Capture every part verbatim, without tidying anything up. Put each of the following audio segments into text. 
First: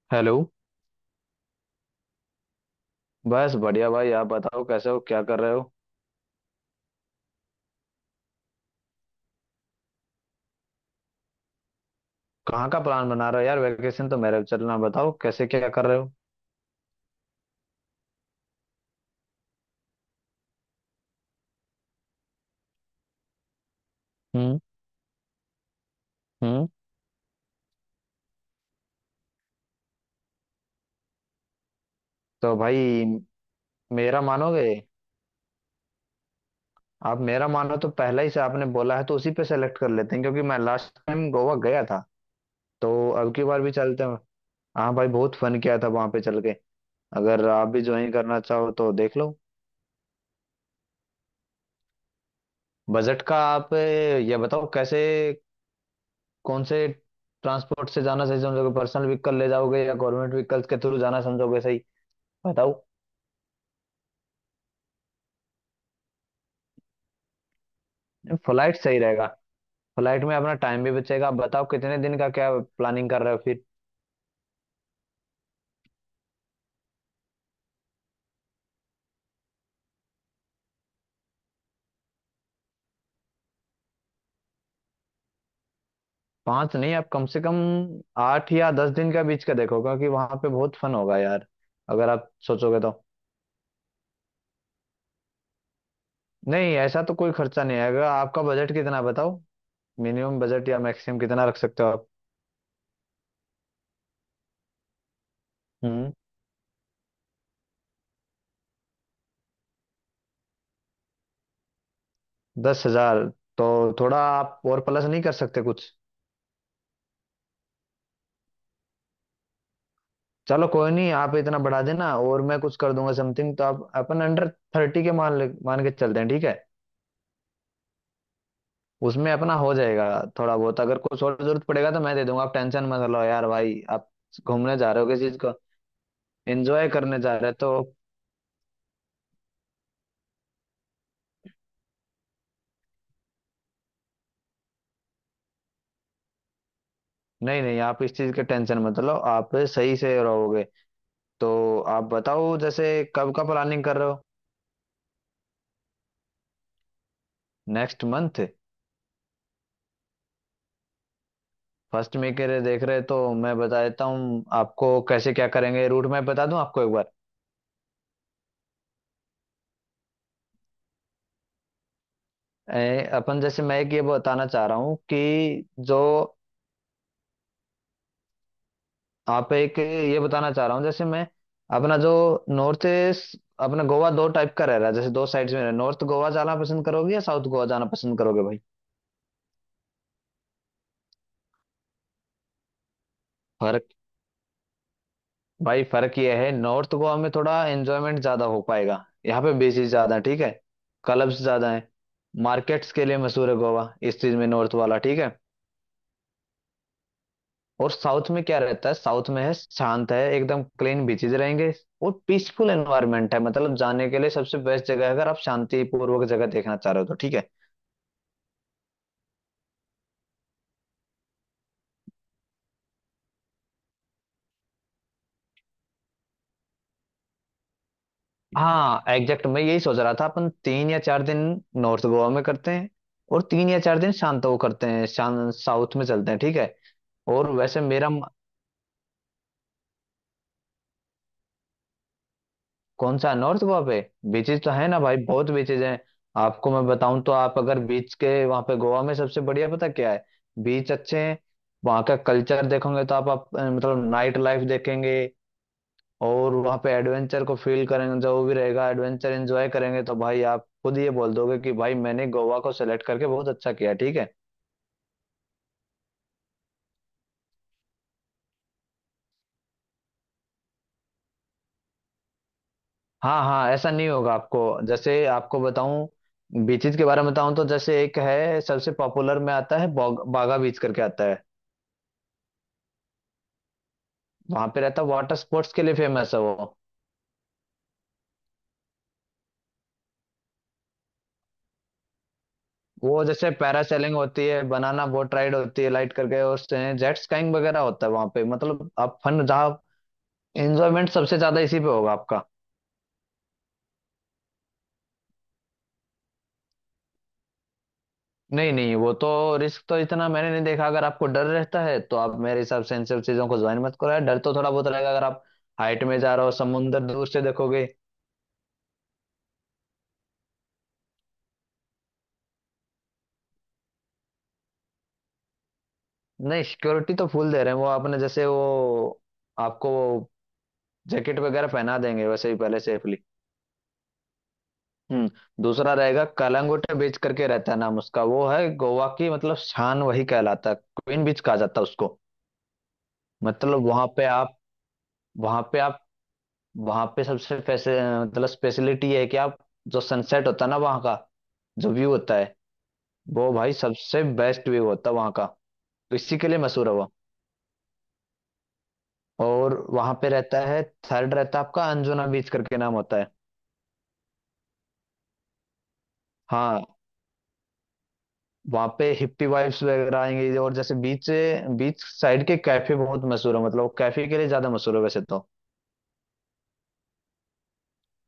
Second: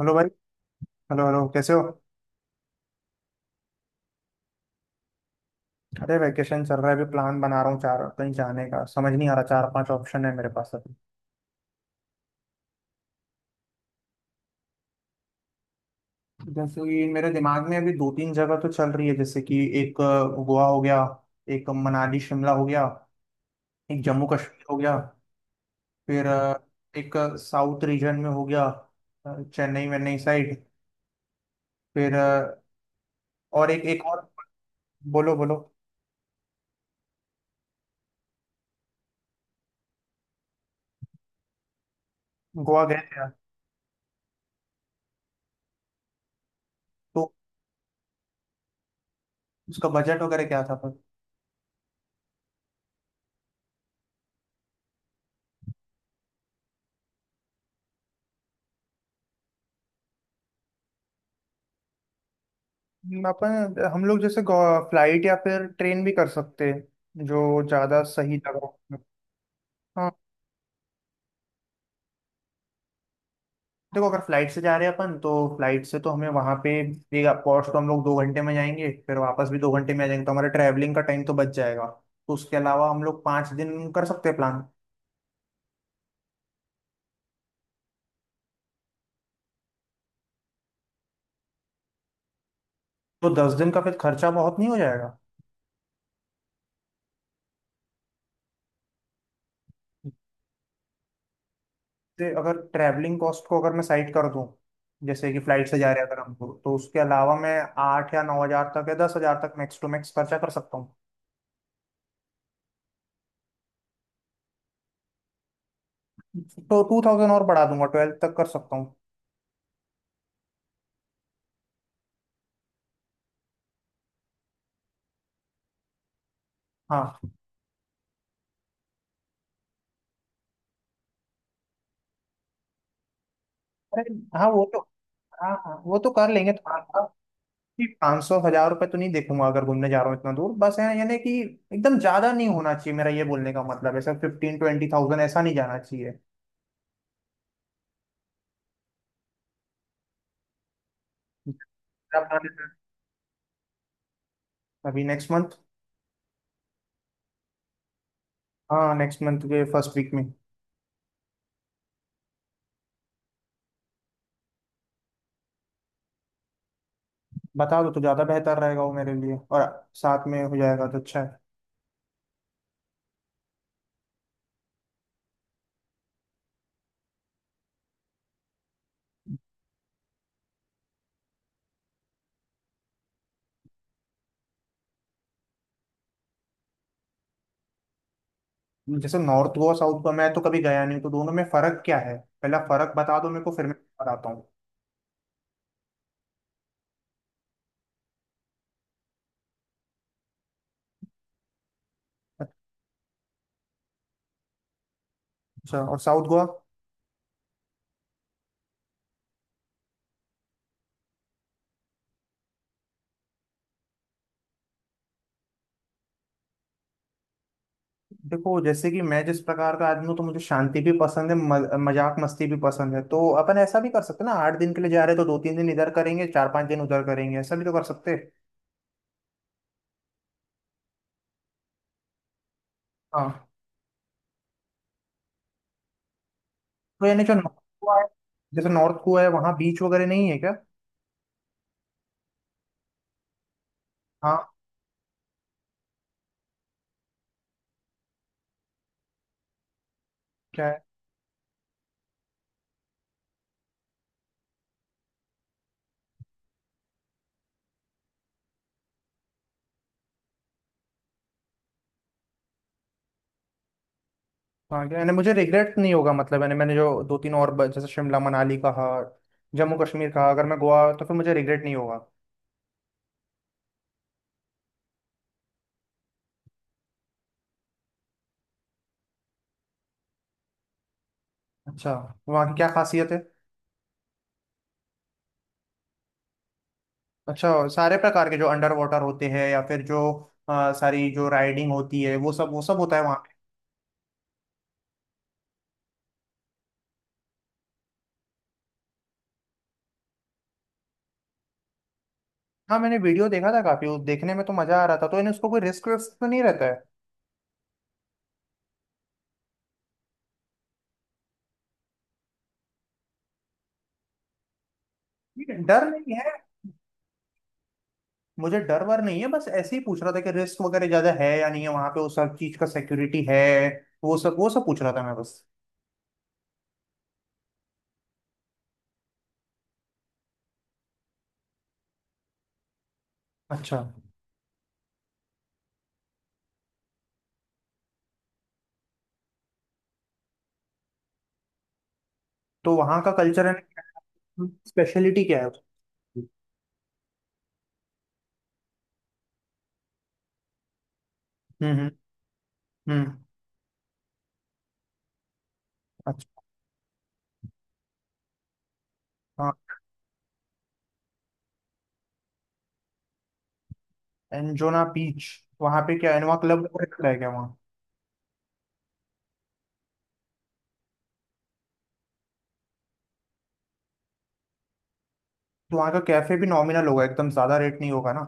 Hello भाई। Hello. Hello hello कैसे हो। बस बढ़िया भाई, आप बताओ कैसे हो, क्या कर रहे हो? अरे वैकेशन चल रहा है, अभी प्लान बना रहा हूँ चार कहीं जाने का, समझ नहीं आ रहा, चार पांच ऑप्शन है मेरे पास अभी। कहाँ का प्लान बना रहे हो यार? वैकेशन तो मेरे चलना, बताओ कैसे, क्या कर रहे हो? जैसे कि मेरे दिमाग में अभी दो तीन जगह तो चल रही है। जैसे कि एक अ, गोवा हो गया। एक मनाली शिमला हो गया। एक जम्मू हम्म। कश्मीर हो गया। फिर अ, हम्म। एक साउथ रीजन में हो गया। अ, चेन्नई वेन्नई साइड। फिर तो अ, भाई, और एक एक मेरा और। मानोगे? बोलो बोलो। आप मेरा मानो तो पहले ही से आपने बोला है तो उसी पे सेलेक्ट कर लेते हैं क्योंकि मैं लास्ट टाइम गोवा गया था गोवा तो गए थे यार। अब की बार भी चलते हैं। हाँ भाई, बहुत फन किया था वहां पे चल के। तो अगर आप भी ज्वाइन करना चाहो तो देख लो। उसका बजट वगैरह क्या था। बजट का आप ये बताओ कैसे, कौन से ट्रांसपोर्ट से जाना सही समझोगे, पर्सनल व्हीकल ले जाओगे या गवर्नमेंट व्हीकल्स के थ्रू जाना समझोगे सही? बताओ। हम- अपन हम लोग जैसे फ्लाइट या फिर ट्रेन भी कर सकते हैं, जो ज़्यादा सही फ्लाइट लगा। सही रहेगा। हाँ। फ्लाइट में अपना टाइम भी बचेगा। आप बताओ कितने दिन का क्या प्लानिंग कर रहे हो फिर? देखो अगर फ्लाइट से जा रहे हैं अपन, तो फ्लाइट से तो हमें वहाँ पे एक पहुँच, तो हम लोग दो घंटे में जाएंगे फिर वापस भी दो घंटे में आ जाएंगे, तो हमारा ट्रैवलिंग का टाइम तो बच जाएगा। तो उसके अलावा हम लोग पाँच दिन कर सकते हैं प्लान। पांच नहीं, आप कम से कम आठ या दस दिन का बीच का देखो क्योंकि वहां पे बहुत फन होगा यार अगर आप सोचोगे तो। तो दस दिन का फिर खर्चा बहुत नहीं हो जाएगा? नहीं, ऐसा तो कोई खर्चा नहीं आएगा। आपका बजट कितना है बताओ? मिनिमम बजट या मैक्सिमम कितना रख सकते हो आप? जैसे अगर ट्रैवलिंग कॉस्ट को अगर मैं साइड कर दूं, जैसे कि फ्लाइट से जा रहे हैं हम्म। अगर हमको, तो उसके अलावा मैं आठ या नौ हज़ार तक या दस हज़ार तक मैक्स टू मैक्स खर्चा कर सकता। दस हजार तो। थोड़ा आप और प्लस नहीं कर सकते कुछ? तो टू थाउजेंड और बढ़ा दूंगा, ट्वेल्थ तक कर सकता हूँ। चलो कोई नहीं, आप इतना बढ़ा देना और मैं कुछ कर दूंगा समथिंग। तो आप अपन अंडर थर्टी के मान ले- मान के चलते हैं, ठीक है? हाँ। उसमें अपना हो जाएगा। थोड़ा बहुत अगर कुछ और जरूरत पड़ेगा तो मैं दे दूंगा, आप टेंशन मत लो यार भाई। आप अरे, हाँ वो घूमने तो। जा रहे हो किस चीज हाँ को? हाँ वो तो कर लेंगे, तो एंजॉय करने जा आपकी। रहे हो तो। पाँच सौ हजार रुपये तो नहीं देखूंगा अगर घूमने जा रहा हूँ इतना दूर, बस है यानी कि एकदम ज्यादा नहीं होना चाहिए, मेरा ये बोलने का मतलब है सर, फिफ्टीन ट्वेंटी थाउजेंड ऐसा नहीं जाना चाहिए। नहीं नहीं, आप इस चीज के टेंशन मत लो, आप सही से रहोगे तो। आप क्या plan है बताओ सर? जैसे कब का प्लानिंग कर रहे हो? अभी नेक्स्ट मंथ। नेक्स्ट मंथ हाँ, नेक्स्ट मंथ के फर्स्ट वीक में। फर्स्ट में के लिए देख रहे हो तो मैं बता देता हूँ आपको कैसे क्या करेंगे, रूट मैप बता दूं आपको एक बार। बता दो तो ज्यादा बेहतर रहेगा वो मेरे लिए, और साथ में हो जाएगा तो अच्छा है। ए, अपन जैसे, मैं एक ये बताना चाह रहा हूँ कि जो आप एक ये बताना चाह रहा हूँ जैसे, मैं अपना जो नॉर्थ ईस्ट, अपना गोवा दो टाइप का रह रहा है, जैसे दो साइड्स में रह, नॉर्थ गोवा जाना पसंद करोगे या साउथ गोवा जाना पसंद करोगे भाई? जैसे नॉर्थ गोवा साउथ गोवा मैं तो कभी गया नहीं हूँ, तो दोनों में फर्क क्या है, पहला फर्क बता दो मेरे को, फिर मैं फर्क बताता हूँ। भाई फर्क ये है, नॉर्थ गोवा में थोड़ा एंजॉयमेंट ज्यादा हो पाएगा, यहाँ पे बीचेस ज्यादा है, ठीक है। क्लब्स ज्यादा है, मार्केट्स के लिए मशहूर है गोवा इस चीज में, नॉर्थ वाला, ठीक है। अच्छा, और साउथ गोवा? और साउथ में क्या रहता है? साउथ में है शांत, है एकदम क्लीन बीचेज रहेंगे और पीसफुल एनवायरनमेंट है। मतलब जाने के लिए सबसे बेस्ट जगह है अगर आप शांतिपूर्वक जगह देखना चाह रहे हो तो, ठीक है। देखो, जैसे कि मैं जिस प्रकार का आदमी हूँ तो मुझे शांति भी पसंद है, मज, मजाक मस्ती भी पसंद है, तो अपन ऐसा भी कर सकते हैं ना, आठ दिन के लिए जा रहे हैं तो दो तीन दिन इधर करेंगे चार पांच दिन उधर करेंगे, ऐसा भी तो कर सकते हैं। हाँ एग्जैक्ट मैं यही सोच रहा था, अपन तीन या चार दिन नॉर्थ गोवा में करते हैं और हाँ। तीन या चार दिन शांत वो करते हैं, शान साउथ में चलते हैं, ठीक है। तो यानी जो और नॉर्थ वैसे गोवा है, मेरा जैसे नॉर्थ गोवा है वहाँ बीच वगैरह नहीं है क्या? कौन सा नॉर्थ वहां पे? हाँ। बीचेस तो है ना भाई, बहुत बीचेस हैं। आपको मैं बताऊं तो आप अगर बीच के वहां पे गोवा में सबसे बढ़िया पता क्या है? क्या है? बीच अच्छे हैं, वहां का कल्चर देखोगे तो आप, आप अ, मतलब नाइट लाइफ देखेंगे और वहां पे एडवेंचर को फील करेंगे, जो भी रहेगा एडवेंचर एंजॉय करेंगे तो भाई आप खुद ये बोल दोगे कि भाई मैंने गोवा को सेलेक्ट करके बहुत अच्छा किया, ठीक है। हाँ क्या, यानी मुझे रिग्रेट नहीं होगा? मतलब यानी मैंने जो दो तीन और ब- जैसे शिमला मनाली कहा, जम्मू कश्मीर कहा, अगर मैं गोवा तो फिर मुझे रिग्रेट नहीं होगा? हाँ हाँ, ऐसा नहीं होगा आपको। जैसे आपको बताऊं बीचेस के बारे में बताऊं तो जैसे एक है सबसे पॉपुलर में आता है, बोग- बागा बीच करके आता है। अच्छा, वहाँ की क्या खासियत है? वहां पे रहता वाटर स्पोर्ट्स के लिए फेमस है वो। अच्छा, सारे प्रकार के जो अंडर वाटर होते हैं या फिर जो अ, सारी जो राइडिंग होती है वो सब वो सब होता है वहाँ वो पे? जैसे पैरासेलिंग होती है, बनाना बोट राइड होती है लाइट करके, और जेट स्काइंग वगैरह होता है वहां पे। मतलब आप फन जहाँ एंजॉयमेंट सबसे ज्यादा इसी पे होगा आपका। हाँ, मैंने वीडियो देखा था काफी, उस देखने में तो मजा आ रहा था, तो इन उसको कोई रिस्क विस्क तो नहीं रहता है? नहीं नहीं वो तो, रिस्क तो इतना मैंने नहीं देखा, अगर आपको डर रहता है तो आप मेरे हिसाब से इन सब चीजों को ज्वाइन मत करो यार, डर तो थोड़ा बहुत रहेगा अगर आप ठीक है, डर हाइट नहीं में है। जा रहे हो, समुंदर दूर से देखोगे। मुझे डर वर नहीं है, बस ऐसे ही पूछ रहा था कि रिस्क वगैरह ज्यादा है या नहीं है वहाँ पे, वो सब चीज का सिक्योरिटी है, वो सब वो सब पूछ रहा था मैं बस। नहीं, सिक्योरिटी तो फुल दे रहे हैं वो। आपने जैसे वो, आपको वो जैकेट वगैरह पहना देंगे वैसे ही पहले सेफली। अच्छा, हम्म। दूसरा रहेगा कलंगुट बीच करके रहता है नाम उसका, वो है गोवा की मतलब शान, वही कहलाता है, क्वीन बीच कहा जाता है उसको। तो वहाँ का कल्चर एंड मतलब वहां पे आप स्पेशलिटी क्या है उसकी? वहां पे आप वहां पे सबसे पैसे, मतलब स्पेशलिटी ये है कि आप, जो सनसेट होता है ना वहां का, हम्म हम्म जो व्यू होता है, हम्म। वो भाई सबसे बेस्ट व्यू होता है वहां का। तो इसी अच्छा। के लिए मशहूर है वो। हाँ। और वहां पे रहता है, थर्ड रहता है आपका अंजुना बीच करके नाम होता है। एंजोना बीच, वहाँ पे क्या इनोवा क्लब हाँ, रहता है क्या वहाँ? वहां पे हिप्पी वाइब्स वगैरह आएंगी और जैसे बीच बीच साइड के कैफे बहुत मशहूर है, मतलब कैफे के लिए ज्यादा मशहूर है वैसे तो। वहाँ का कैफे भी नॉमिनल होगा, एकदम ज्यादा रेट नहीं होगा ना?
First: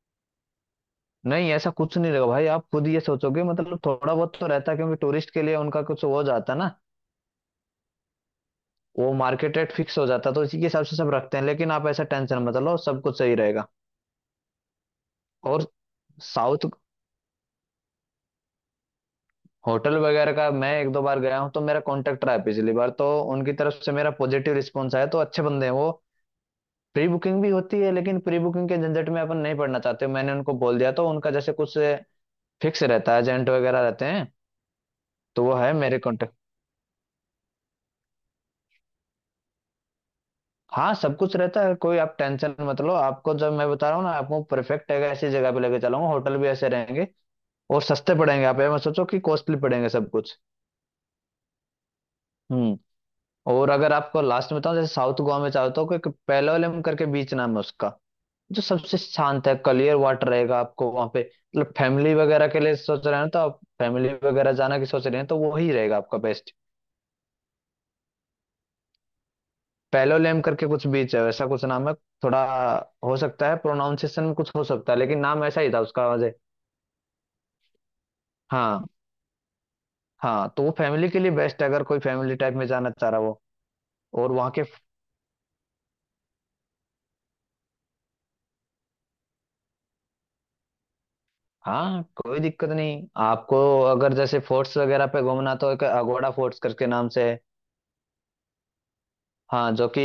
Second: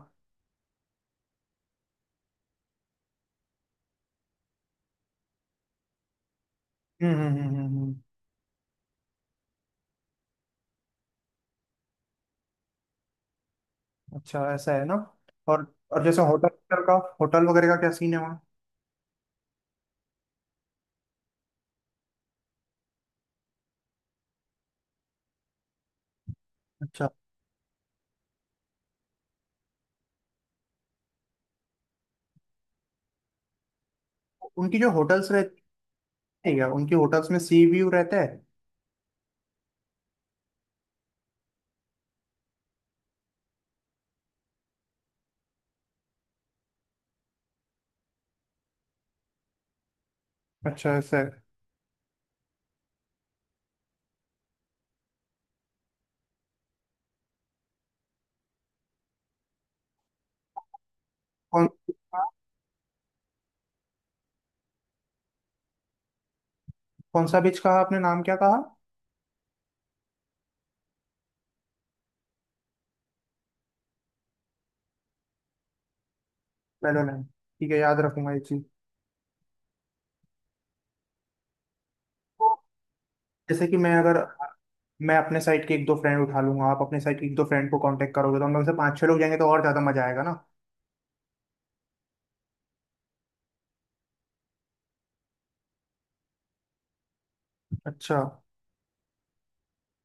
नहीं, ऐसा कुछ नहीं रहेगा भाई, आप खुद ये सोचोगे, मतलब थोड़ा बहुत तो रहता है क्योंकि टूरिस्ट के लिए उनका कुछ हो जाता है ना, हम्म हम्म हम्म हम्म, हम्म। वो मार्केट रेट फिक्स हो जाता है तो इसी के हिसाब से सब रखते हैं, लेकिन आप ऐसा टेंशन मत लो, सब कुछ सही रहेगा। अच्छा, ऐसा है ना। और। और और जैसे साउथ होटल का, होटल वगैरह का क्या सीन है वहाँ? होटल वगैरह का, मैं एक दो बार गया हूँ तो मेरा कॉन्टेक्ट रहा है, पिछली बार तो उनकी तरफ से मेरा पॉजिटिव रिस्पॉन्स आया तो अच्छे बंदे हैं वो। प्री अच्छा। बुकिंग भी होती है लेकिन प्री बुकिंग के झंझट में अपन नहीं पड़ना चाहते, मैंने उनको बोल दिया तो उनका जैसे कुछ फिक्स रहता है, एजेंट वगैरह रहते हैं, उनकी जो होटल्स तो वो रहती है मेरे कॉन्टेक्ट। है क्या, उनकी होटल्स में सी व्यू रहता है? हाँ, सब कुछ रहता है, कोई आप टेंशन मत लो, आपको जब मैं बता रहा हूँ ना, आपको परफेक्ट है ऐसी जगह पे लेके चलाऊंगा, होटल भी ऐसे रहेंगे और सस्ते पड़ेंगे, आप ये मत सोचो कि कॉस्टली पड़ेंगे सब कुछ। अच्छा ऐसा है। हम्म। और अगर आपको लास्ट में बताऊँ, जैसे साउथ गोवा में चाहता हूँ कि पेलोलम करके बीच नाम है उसका, जो सबसे शांत है, क्लियर वाटर रहेगा आपको वहां पे। कौन मतलब फैमिली वगैरह के लिए सोच रहे हैं तो, आप फैमिली वगैरह जाना की सोच रहे हैं तो वो ही रहेगा आपका बेस्ट। कौन सा बीच कहा आपने, नाम क्या कहा? पैलोलेम करके कुछ बीच है, वैसा कुछ नाम है थोड़ा, हो सकता है प्रोनाउंसिएशन में कुछ हो सकता है लेकिन नाम ऐसा ही था उसका मुझे। मेडोलैंड। ठीक है, याद रखूंगा ये चीज। हाँ हाँ, तो वो फैमिली के लिए बेस्ट है अगर कोई फैमिली टाइप में जाना चाह रहा हो। जैसे कि मैं अगर, और वहाँ के, मैं अपने साइड के एक दो फ्रेंड उठा लूंगा, आप अपने साइड के एक दो फ्रेंड को कांटेक्ट करोगे तो हम लोग से पाँच छह लोग जाएंगे तो और ज्यादा मजा आएगा ना। हाँ कोई दिक्कत नहीं आपको। अगर जैसे फोर्ट्स वगैरह पे घूमना तो एक अगोड़ा फोर्ट्स करके नाम से है, अच्छा। हाँ, जो कि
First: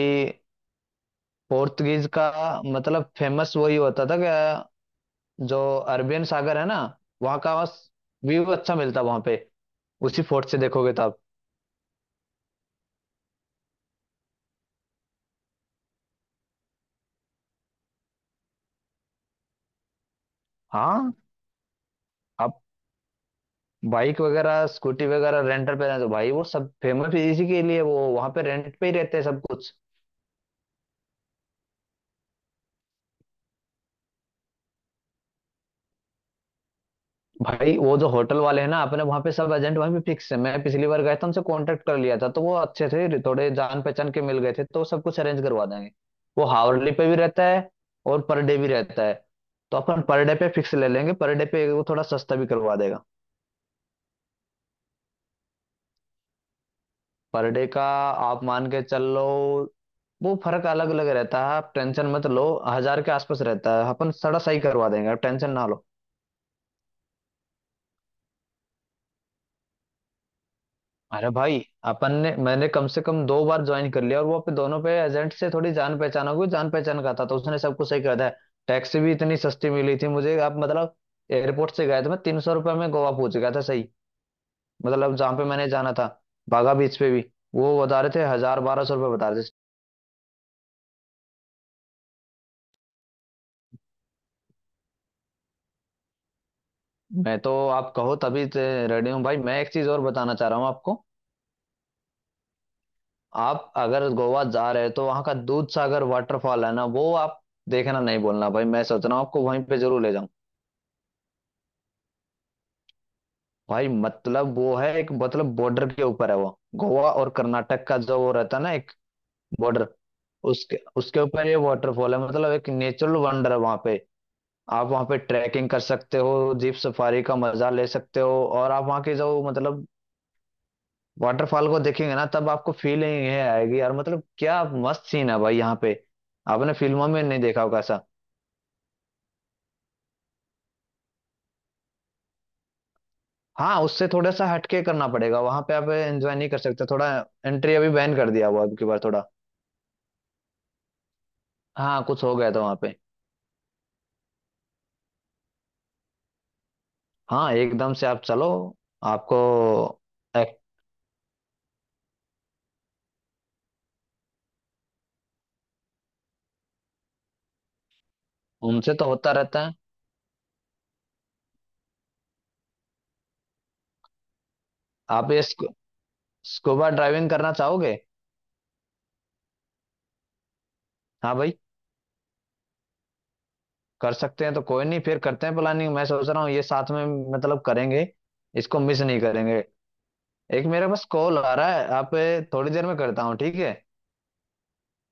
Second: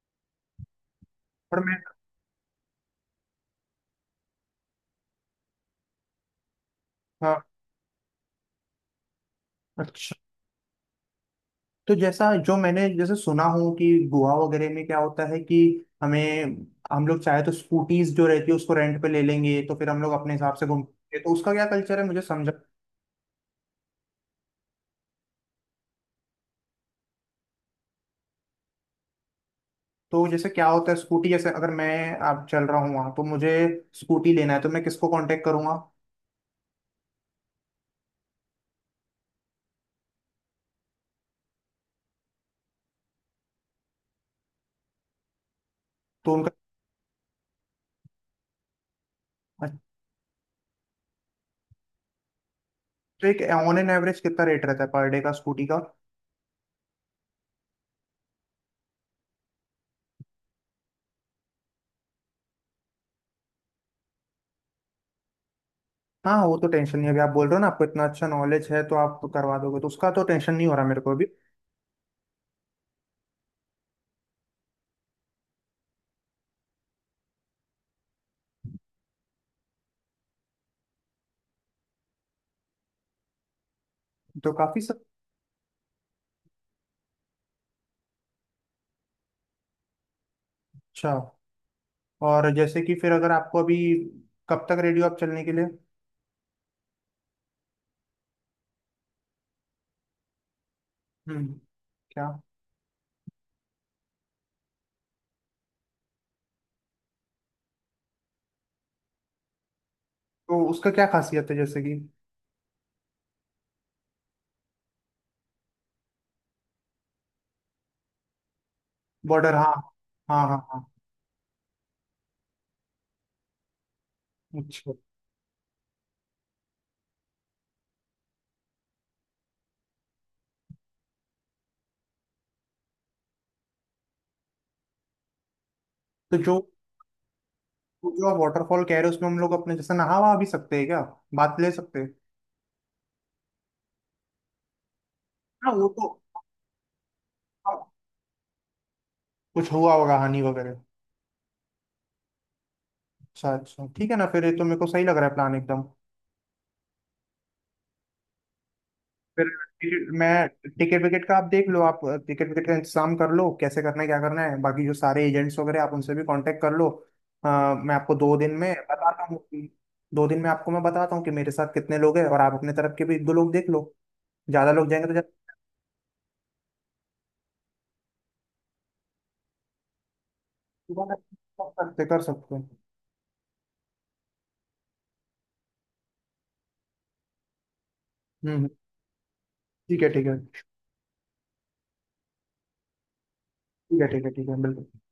पर मैं। पोर्तुगीज का, मतलब फेमस वही होता था कि जो अरबियन सागर है ना, वहां हाँ। का व्यू अच्छा मिलता वहां पे, अच्छा, उसी फोर्ट से देखोगे तो आप। तो जैसा जो मैंने जैसे सुना हूँ कि गोवा वगैरह में क्या होता है कि हमें, हम लोग चाहे तो स्कूटीज जो रहती है उसको रेंट पे ले लेंगे तो फिर हम लोग अपने हिसाब से हाँ, घूमेंगे, तो उसका क्या कल्चर है मुझे समझा। आप बाइक वगैरह स्कूटी वगैरह रेंटल पे रहते तो भाई वो सब फेमस इसी के लिए, वो वहां पे रेंट पे ही रहते हैं सब कुछ। तो जैसे क्या होता है स्कूटी, जैसे अगर मैं आप चल रहा हूँ वहाँ तो मुझे स्कूटी लेना है तो मैं किसको कांटेक्ट करूंगा? भाई वो जो होटल वाले हैं ना अपने, वहां पे सब एजेंट वहीं पे फिक्स है, मैं पिछली बार गया था उनसे कांटेक्ट कर लिया था तो वो अच्छे थे, थोड़े जान पहचान के मिल गए थे तो वो सब कुछ अरेंज करवा देंगे। तो वो उनका। हावरली पे भी रहता है और पर डे भी रहता है, तो अपन पर डे पे फिक्स ले लेंगे, पर डे पे वो थोड़ा सस्ता भी करवा देगा। तो एक ऑन एन एवरेज कितना रेट रहता है पर डे का स्कूटी का? पर डे का आप मान के चल लो, वो फर्क अलग अलग रहता है, आप टेंशन मत लो, हजार के आसपास रहता है, अपन थोड़ा सही करवा देंगे, आप टेंशन ना लो। हाँ वो तो टेंशन नहीं है अभी, आप बोल रहे हो ना, आपको इतना अच्छा नॉलेज है तो आप करवा दोगे तो उसका तो टेंशन नहीं हो रहा मेरे को अभी। अरे भाई, अपन ने मैंने कम से कम दो बार ज्वाइन कर लिया और वो पे दोनों पे एजेंट से थोड़ी जान पहचान हो गई, जान पहचान का था तो उसने सब कुछ सही कर दिया। टैक्सी भी इतनी सस्ती मिली थी मुझे, आप मतलब एयरपोर्ट से गया था मैं, तीन सौ रुपये में गोवा पहुंच गया था, सही। तो काफी सब। मतलब जहाँ पे मैंने जाना था बागा बीच पे भी, वो बता रहे थे हजार बारह सौ रुपये बता रहे थे। अच्छा, और जैसे कि फिर अगर आपको अभी, कब तक रेडी हो आप चलने के लिए? मैं तो आप कहो तभी रेडी हूँ भाई, मैं एक चीज और बताना चाह रहा हूँ आपको। हम्म। क्या? आप अगर गोवा जा रहे हो तो वहाँ का दूध सागर वाटरफॉल है ना वो आप देखना, नहीं बोलना भाई मैं सोच रहा हूँ आपको वहीं पे जरूर ले जाऊँ। तो उसका क्या खासियत है जैसे कि? भाई मतलब वो है एक, मतलब बॉर्डर के ऊपर है वो, गोवा और कर्नाटक का जो वो रहता है ना एक बॉर्डर हाँ। बॉर्डर, हाँ हाँ उसके हाँ। उसके ऊपर ये वाटरफॉल है, मतलब एक नेचुरल वंडर है वहाँ पे। आप अच्छा। वहाँ पे ट्रैकिंग कर सकते हो, जीप सफारी का मजा ले सकते हो, और आप वहाँ के जो मतलब वाटरफॉल को देखेंगे ना तब आपको फीलिंग ये आएगी यार, मतलब क्या मस्त सीन है भाई यहाँ पे, तो जो आपने फिल्मों में नहीं देखा होगा ऐसा। जो आप वाटरफॉल कह रहे हो उसमें हम लोग अपने जैसे नहा वहा भी सकते हैं क्या, बात ले सकते हैं? हाँ, उससे थोड़ा सा हटके करना पड़ेगा, वहां हाँ पे वो आप तो। एंजॉय नहीं कर सकते थोड़ा, एंट्री हाँ, अभी बैन कर दिया हुआ है अब की बार थोड़ा। कुछ हुआ होगा हानि वगैरह। हाँ, कुछ हो गया था वहां पे। अच्छा अच्छा, ठीक है ना, फिर ये तो मेरे को सही लग रहा है प्लान एकदम। हाँ एकदम से आप चलो, आपको फिर। फिर मैं, एक-, टिकट विकेट का आप देख लो, आप टिकट विकेट का इंतजाम कर लो, कैसे करना है क्या करना है, बाकी जो सारे एजेंट्स वगैरह आप उनसे भी कांटेक्ट कर लो। अ, मैं आपको दो दिन में उनसे तो बताता होता हूँ रहता कि- है। दो दिन में आपको मैं बताता हूँ कि मेरे साथ कितने लोग हैं और आप अपने तरफ के भी एक दो लोग देख लो, ज्यादा लोग जाएंगे तो आप ये स्कू, स्कूबा ड्राइविंग करना चाहोगे? ज्यादा। हाँ भाई, कर सकते कर सकते हैं। कर सकते हैं तो कोई नहीं फिर करते हैं प्लानिंग, मैं सोच रहा हूँ ये साथ में मतलब करेंगे, हम्म। इसको मिस नहीं करेंगे। ठीक है ठीक है एक मेरे पास कॉल आ रहा है, आप ए, थोड़ी देर में करता हूँ, ठीक है। ठीक है, ठीक है ठीक है बिल्कुल।